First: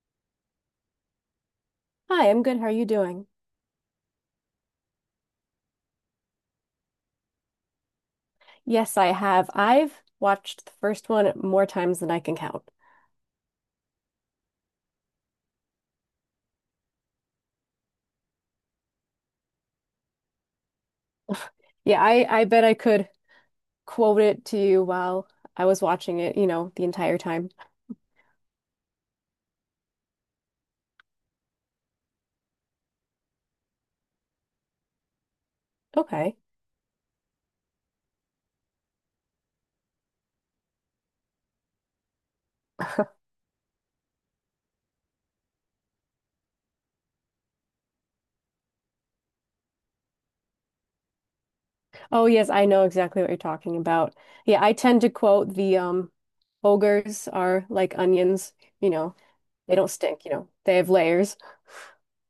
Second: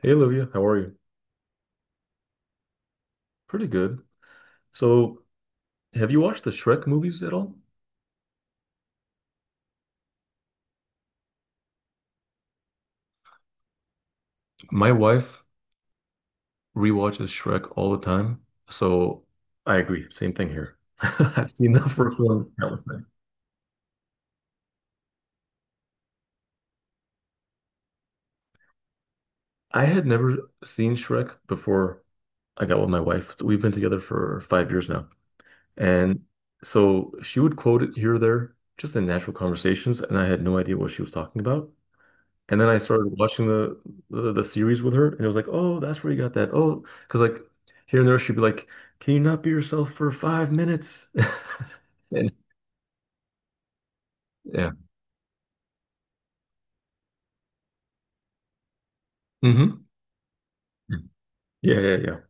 Hey Olivia, how are you? Hi, I'm good. How are you doing? Pretty good. So, have you watched the Shrek movies at all? Yes, I have. I've watched the first one more times than I can count. My wife rewatches Shrek all the time, so I agree. Same thing here. I've seen the Yeah, first I one bet I countless times. could quote it to you while I was watching it, you know, the entire time. I had never seen Shrek before I got with my wife. We've been together for 5 years now, and Okay. so she would quote it here or there, just in natural conversations, and I had no idea what she was talking about. And then I started watching the series with her, and it was like, oh, that's where you got that. Oh, because like here and there, she'd be like, "Can you not be yourself for 5 minutes?" Oh, And yes, I know exactly what you're talking about. Yeah, yeah, I tend to quote the ogres are like onions, you know, they hmm don't stink, you know, they have layers. yeah, yeah, yeah,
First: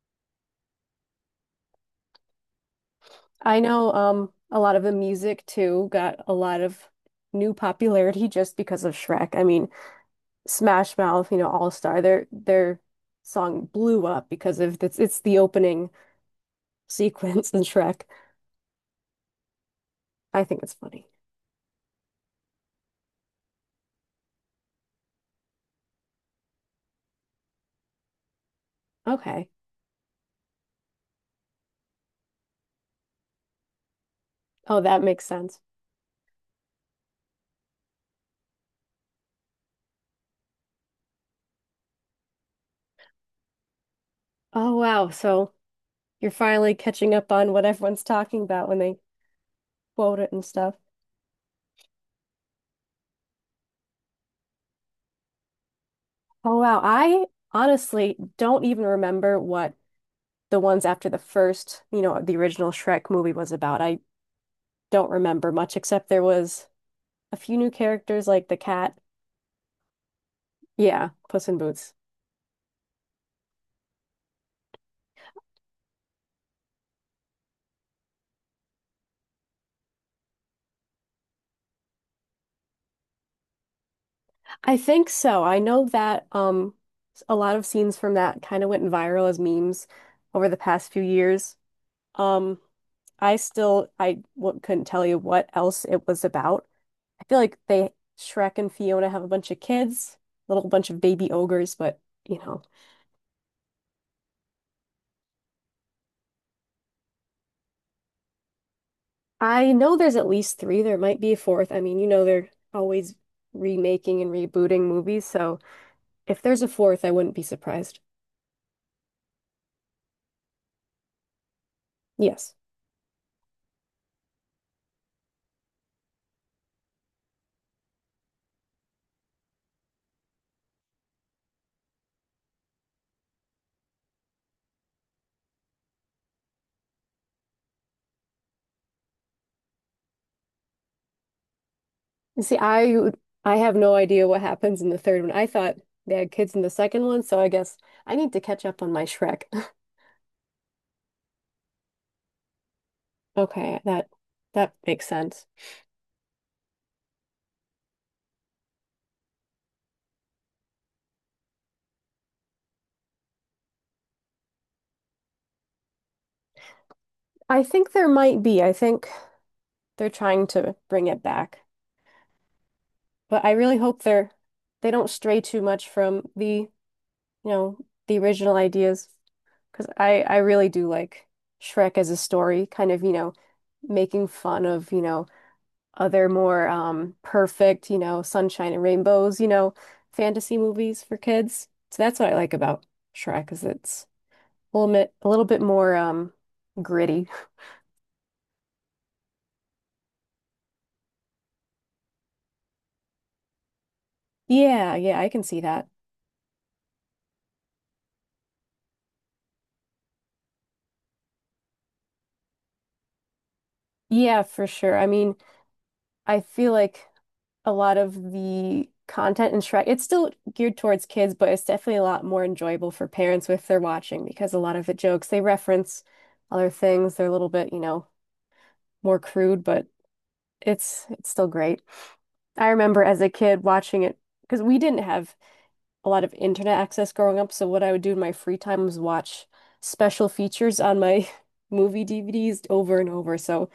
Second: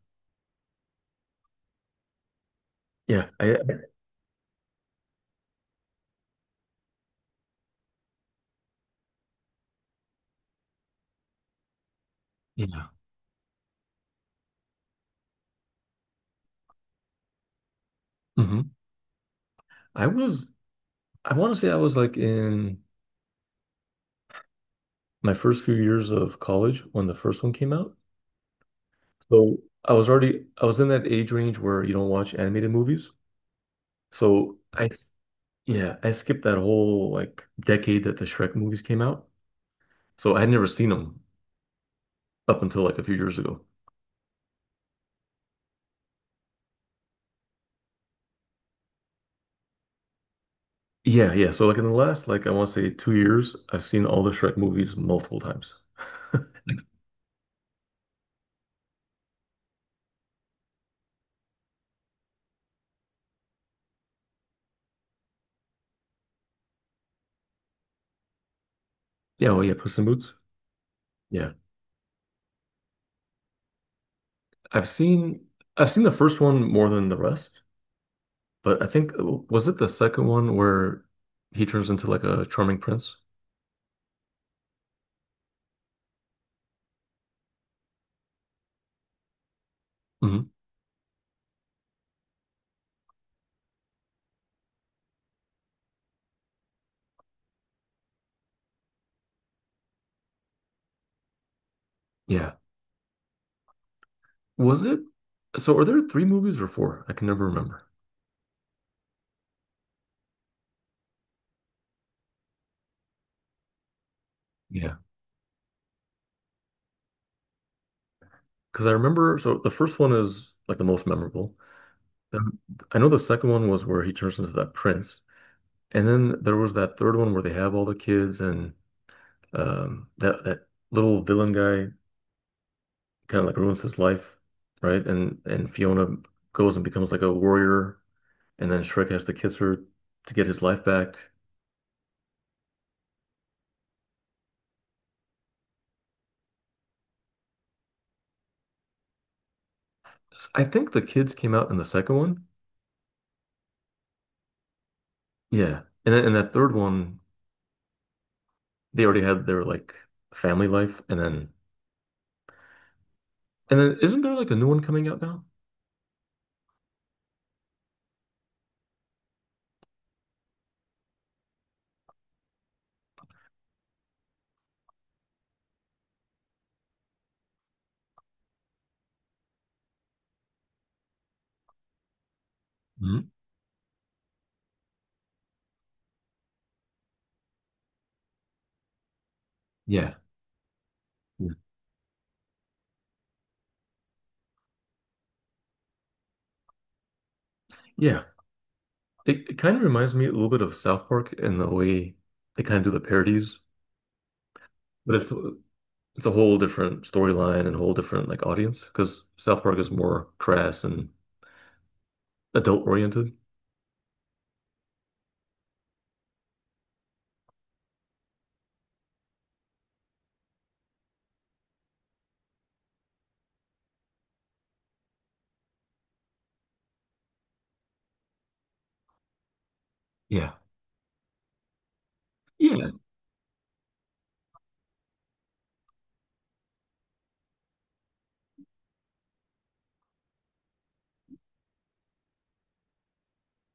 yeah. I I know a lot of the music too got a lot of new popularity just because of Shrek. I mean, Smash Mouth, you know, All Star, their yeah, song blew up because of it's the opening sequence in Shrek. hmm I I was think it's funny. I want to say I was like in my first few years of college when the first one came out. Okay. So I was in that age range where you don't watch animated movies. So Oh, that makes sense. yeah, I skipped that whole like decade that the Shrek movies came out. So I had never seen them up until like a few years ago. Oh wow. So you're finally catching up on what everyone's talking about when they quote it and stuff. Yeah, yeah. So like in the last like I want to say 2 years, I've seen all the Shrek movies multiple times. Oh wow. I honestly don't even remember what the ones after the first, you know, the original Shrek movie was about. I don't remember much except there was a few new characters like the cat. Yeah, oh yeah, Puss in Boots. Yeah, Puss Yeah. in Boots. I've seen I've seen the first one more than the rest, but I think was it the second one where he turns into like a charming prince? I think so. I know that a lot of scenes from that kind of went viral as memes over hmm the past few years. Um I still I w couldn't tell you what else it was about. I feel like they Shrek and Fiona have a bunch of kids, little bunch of baby ogres, but you Yeah. know. Was it? So are there three movies or four? I can never remember. I know there's at least three. There might be a fourth. I mean, you know, they're always remaking and rebooting Yeah. movies, so if there's a fourth, I wouldn't be surprised. Because I remember so the first one is like the most memorable. Yes. Then I know the second one was where he turns into that prince. And then there was that third one where they have all the kids and that little villain guy kind of like ruins his life, right? And Fiona goes and becomes like a warrior and then Shrek has to kiss her to get his life back. You see, I have no idea what happens in the third one. I thought they had kids in the second one, so I guess I need to catch up on my Shrek. S- I think the kids came out in the second one. Okay, that makes sense. Yeah. And then in that third one, they already had their like family life, and then isn't there like a new one coming out now? I think there might be. I think they're trying to bring it back. But I really hope they don't stray too much from the, you know, the original ideas because I really do like Shrek as a story, kind of, you hmm know, making fun of, you know, other more perfect, you know, sunshine and rainbows, you know, Yeah. fantasy movies for Yeah. kids. So that's what I like about Shrek is it's a little bit more gritty. Yeah. It kind of reminds me a little bit of South Park in the way they kind of do the parodies. Yeah, But yeah, I it's can see that. it's a whole different storyline and a whole different like audience because South Park is more crass and adult oriented. Yeah, for sure. I mean, I feel like a lot of the content in Shrek, it's still geared towards kids, but it's definitely a lot more enjoyable for parents if they're watching because a lot of the jokes they reference other things. They're a little bit, you know, more crude, but Yeah. it's still great. I Yeah, remember as a kid watching it because we didn't have a lot of internet access growing up. So what I would do in my free time was watch special features on my movie DVDs over and over. So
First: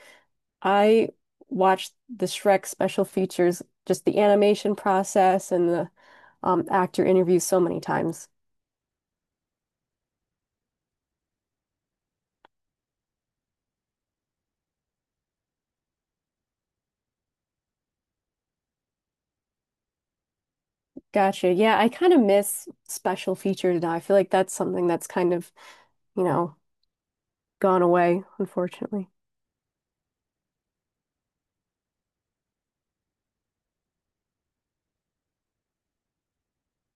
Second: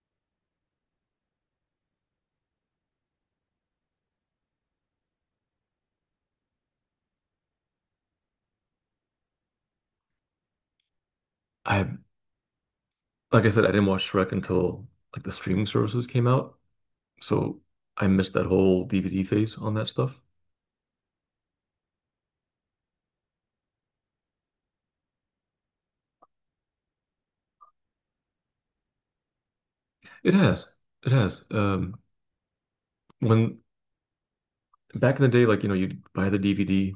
I watched the Shrek special features, just the animation process and the actor interviews so many times. I like I said, I didn't watch Shrek until like the streaming services came out, so I missed that whole DVD phase on that stuff. Gotcha. Yeah, I kind of miss special features now. I feel like that's something that's kind of, you know, gone away, unfortunately. It has, it has. When back in the day, like you know, you'd buy the DVD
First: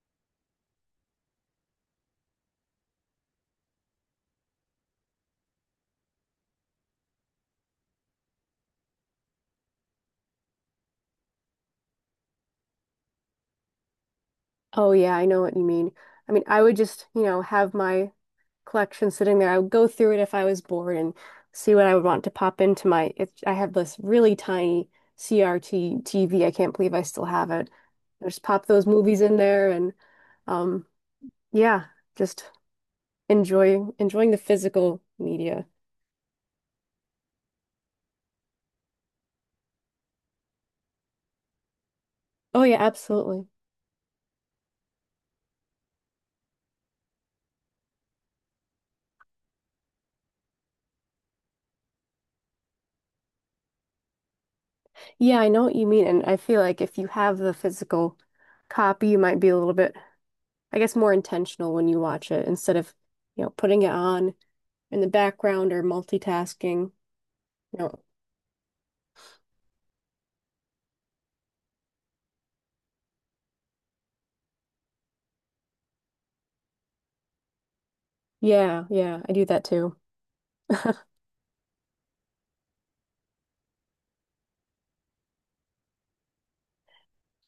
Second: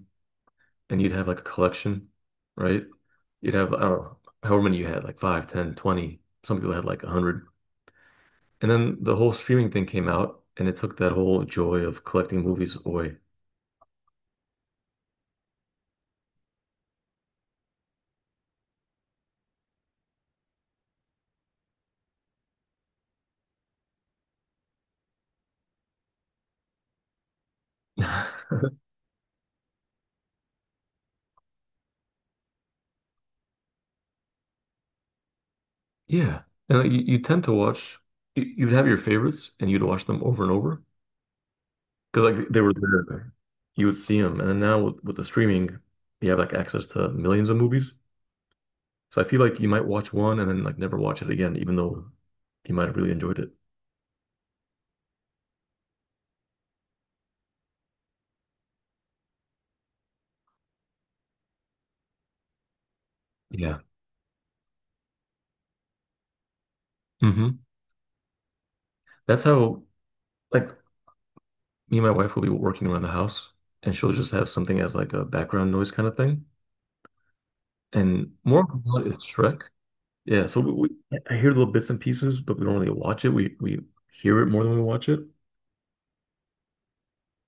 and you'd have like a collection, right? You'd have I don't know however many you had, like five, ten, 20. Some people had like a hundred. And then the whole streaming thing came out, and it took that whole joy of collecting movies away. Oh yeah, I know what you mean. I mean, I would just, you know, have my collection sitting there. I would go through it if I was bored and see what I would want to pop into my. It, I have this really tiny CRT TV. I can't believe I still have it. I just pop those movies in there and um yeah, just enjoying the physical media. Yeah. And like, you tend to watch, you'd have your favorites, and you'd watch them over and over because like they Oh were yeah, there. absolutely. You would see them, and then now with the streaming, you have like access to millions of movies. So I feel like you might watch one and then like never watch it again, even though you might have really enjoyed it. Yeah, I know what you mean, and I feel like if you have the physical copy, you might be a little bit, I guess, more intentional when you watch it instead of, you know, Yeah. putting it on in the background or multitasking. hmm You know, That's how like me and my wife will be working around the house, and she'll just have something as like a background noise kind of thing. And Mortal yeah, Kombat yeah, is I do Shrek. that too. Yeah, so we I hear little bits and pieces, but we don't really watch it. We hear it more than we watch it.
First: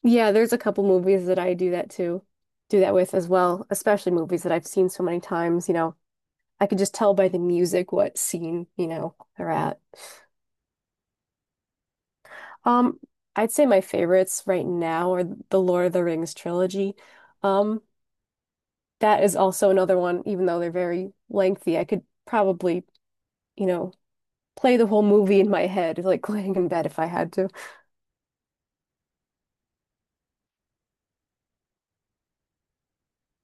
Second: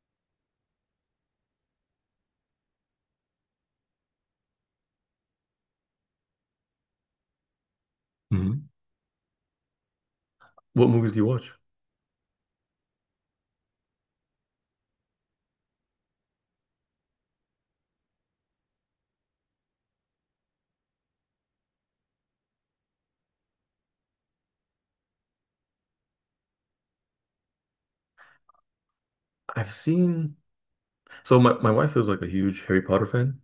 Yeah, there's a couple movies that I do that too, do that with as well, especially movies that I've seen so many times, you know. I could just tell by the music what hmm scene, you know, they're at. What movies do you watch? Um, I'd say my favorites right now are the Lord of the Rings trilogy. Um, that is also another one, even though they're very lengthy, I could probably, you know, play the whole movie in my head, like laying in bed if I had to. I've seen so my wife is like a huge Harry Potter fan,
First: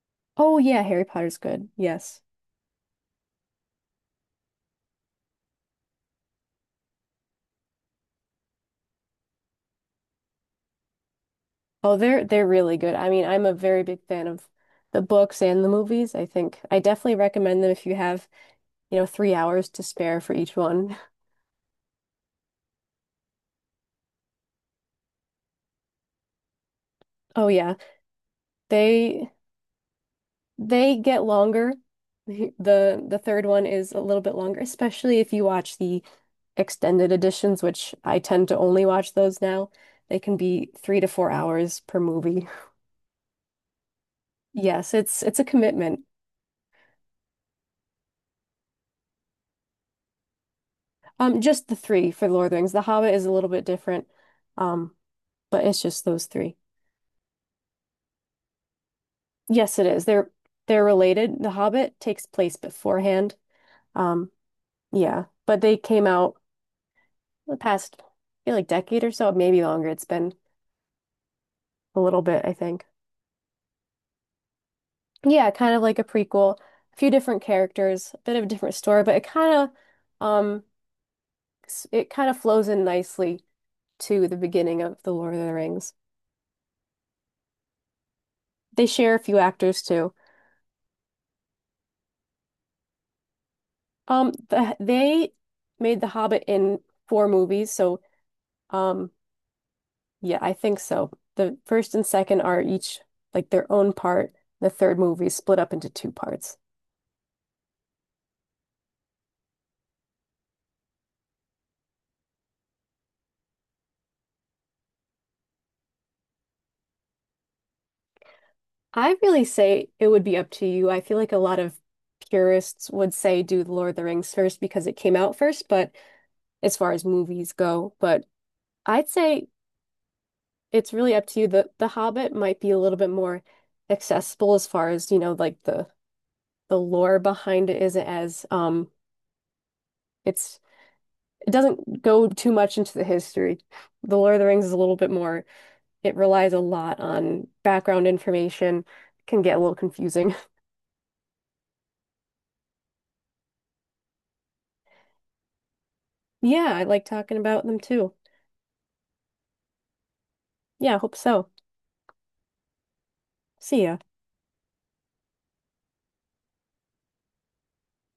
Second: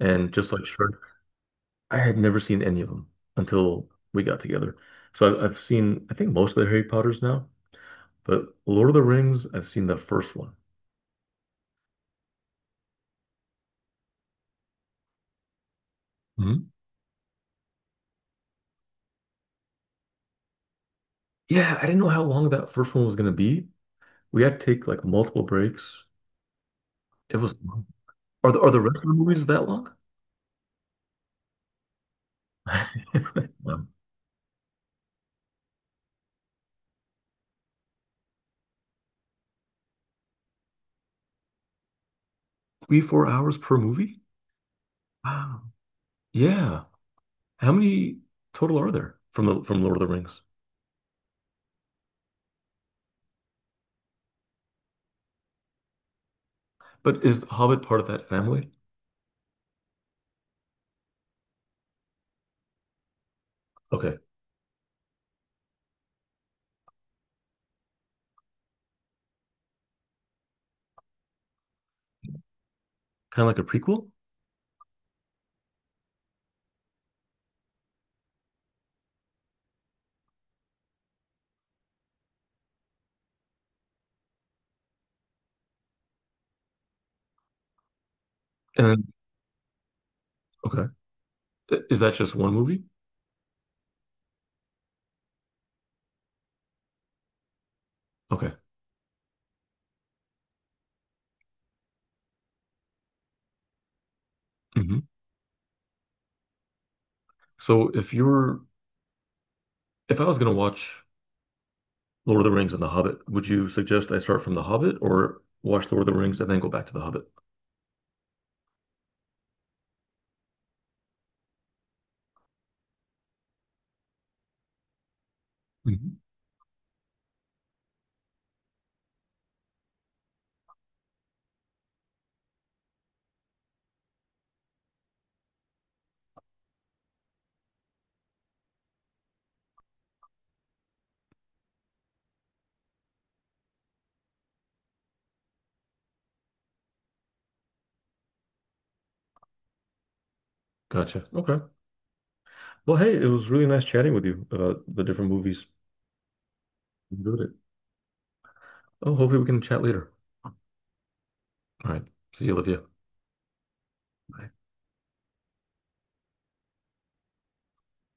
and just Oh like yeah, Shrek, Harry Potter's good. I had Yes. never seen any of them until we got together. So I've seen I think most of the Harry Potters now, but Lord of the Rings, I've seen the first one. Oh, they're really good. I mean, I'm a very big fan of the books and the movies. I think Mhm. I definitely recommend them if you have, you know, 3 hours to spare for each one. Yeah, I didn't know how long that first one was gonna be. We had to take like multiple breaks. It Oh was yeah. long. Are the rest of the They movies that long? they get longer. The third one Um, is a little bit longer, especially if you watch the extended editions, which I tend to only watch those now. They can be 3 to 4 hours per movie. three, 4 hours per movie? Yes, it's a Wow. commitment. Yeah. How many total are there from Lord of the Rings? Just the three for Lord of the Rings. The Hobbit is a little bit different. Um, but it's just those three. But is The Hobbit part of that family? Yes, it is. They're related. The Hobbit takes place beforehand. Okay. Um, yeah, but they came out the past, I feel like decade or so, maybe longer. It's been a little bit, I think. Kind of like a prequel? Yeah, kind of like a prequel. A few different characters, a bit of a different story, but it kind of um it kind of flows in nicely to the beginning of The Lord of the Rings. They And then, share a few actors too. okay. I- Is that just one movie? They made The Hobbit in 4 movies, so Okay. um yeah, I think so. The first and second are each like their own part. The third hmm movie is split up into two parts. So if I was going to watch Lord of the Rings and The Hobbit, would you suggest I start from The Hobbit or watch Lord of the Rings and then go back to The Hobbit? I really say it would be up to you. I feel like a lot of purists would say do The Lord of the Rings first because it came out first, but Mhm. as far as movies go, but I'd say it's really up to you. The Hobbit might be a little bit more accessible as far as, you know, like the lore behind it isn't as it's it doesn't go too much into the history. The Lord of the Rings is a little bit more, it relies a lot on background information, can get a little confusing. Gotcha. Okay. Well, hey, it was really nice chatting with you about the different movies. Yeah, I like talking Enjoyed it. about them too. Oh, hopefully we can chat later. Yeah, I hope so. All right. See you, Olivia. See ya. Bye.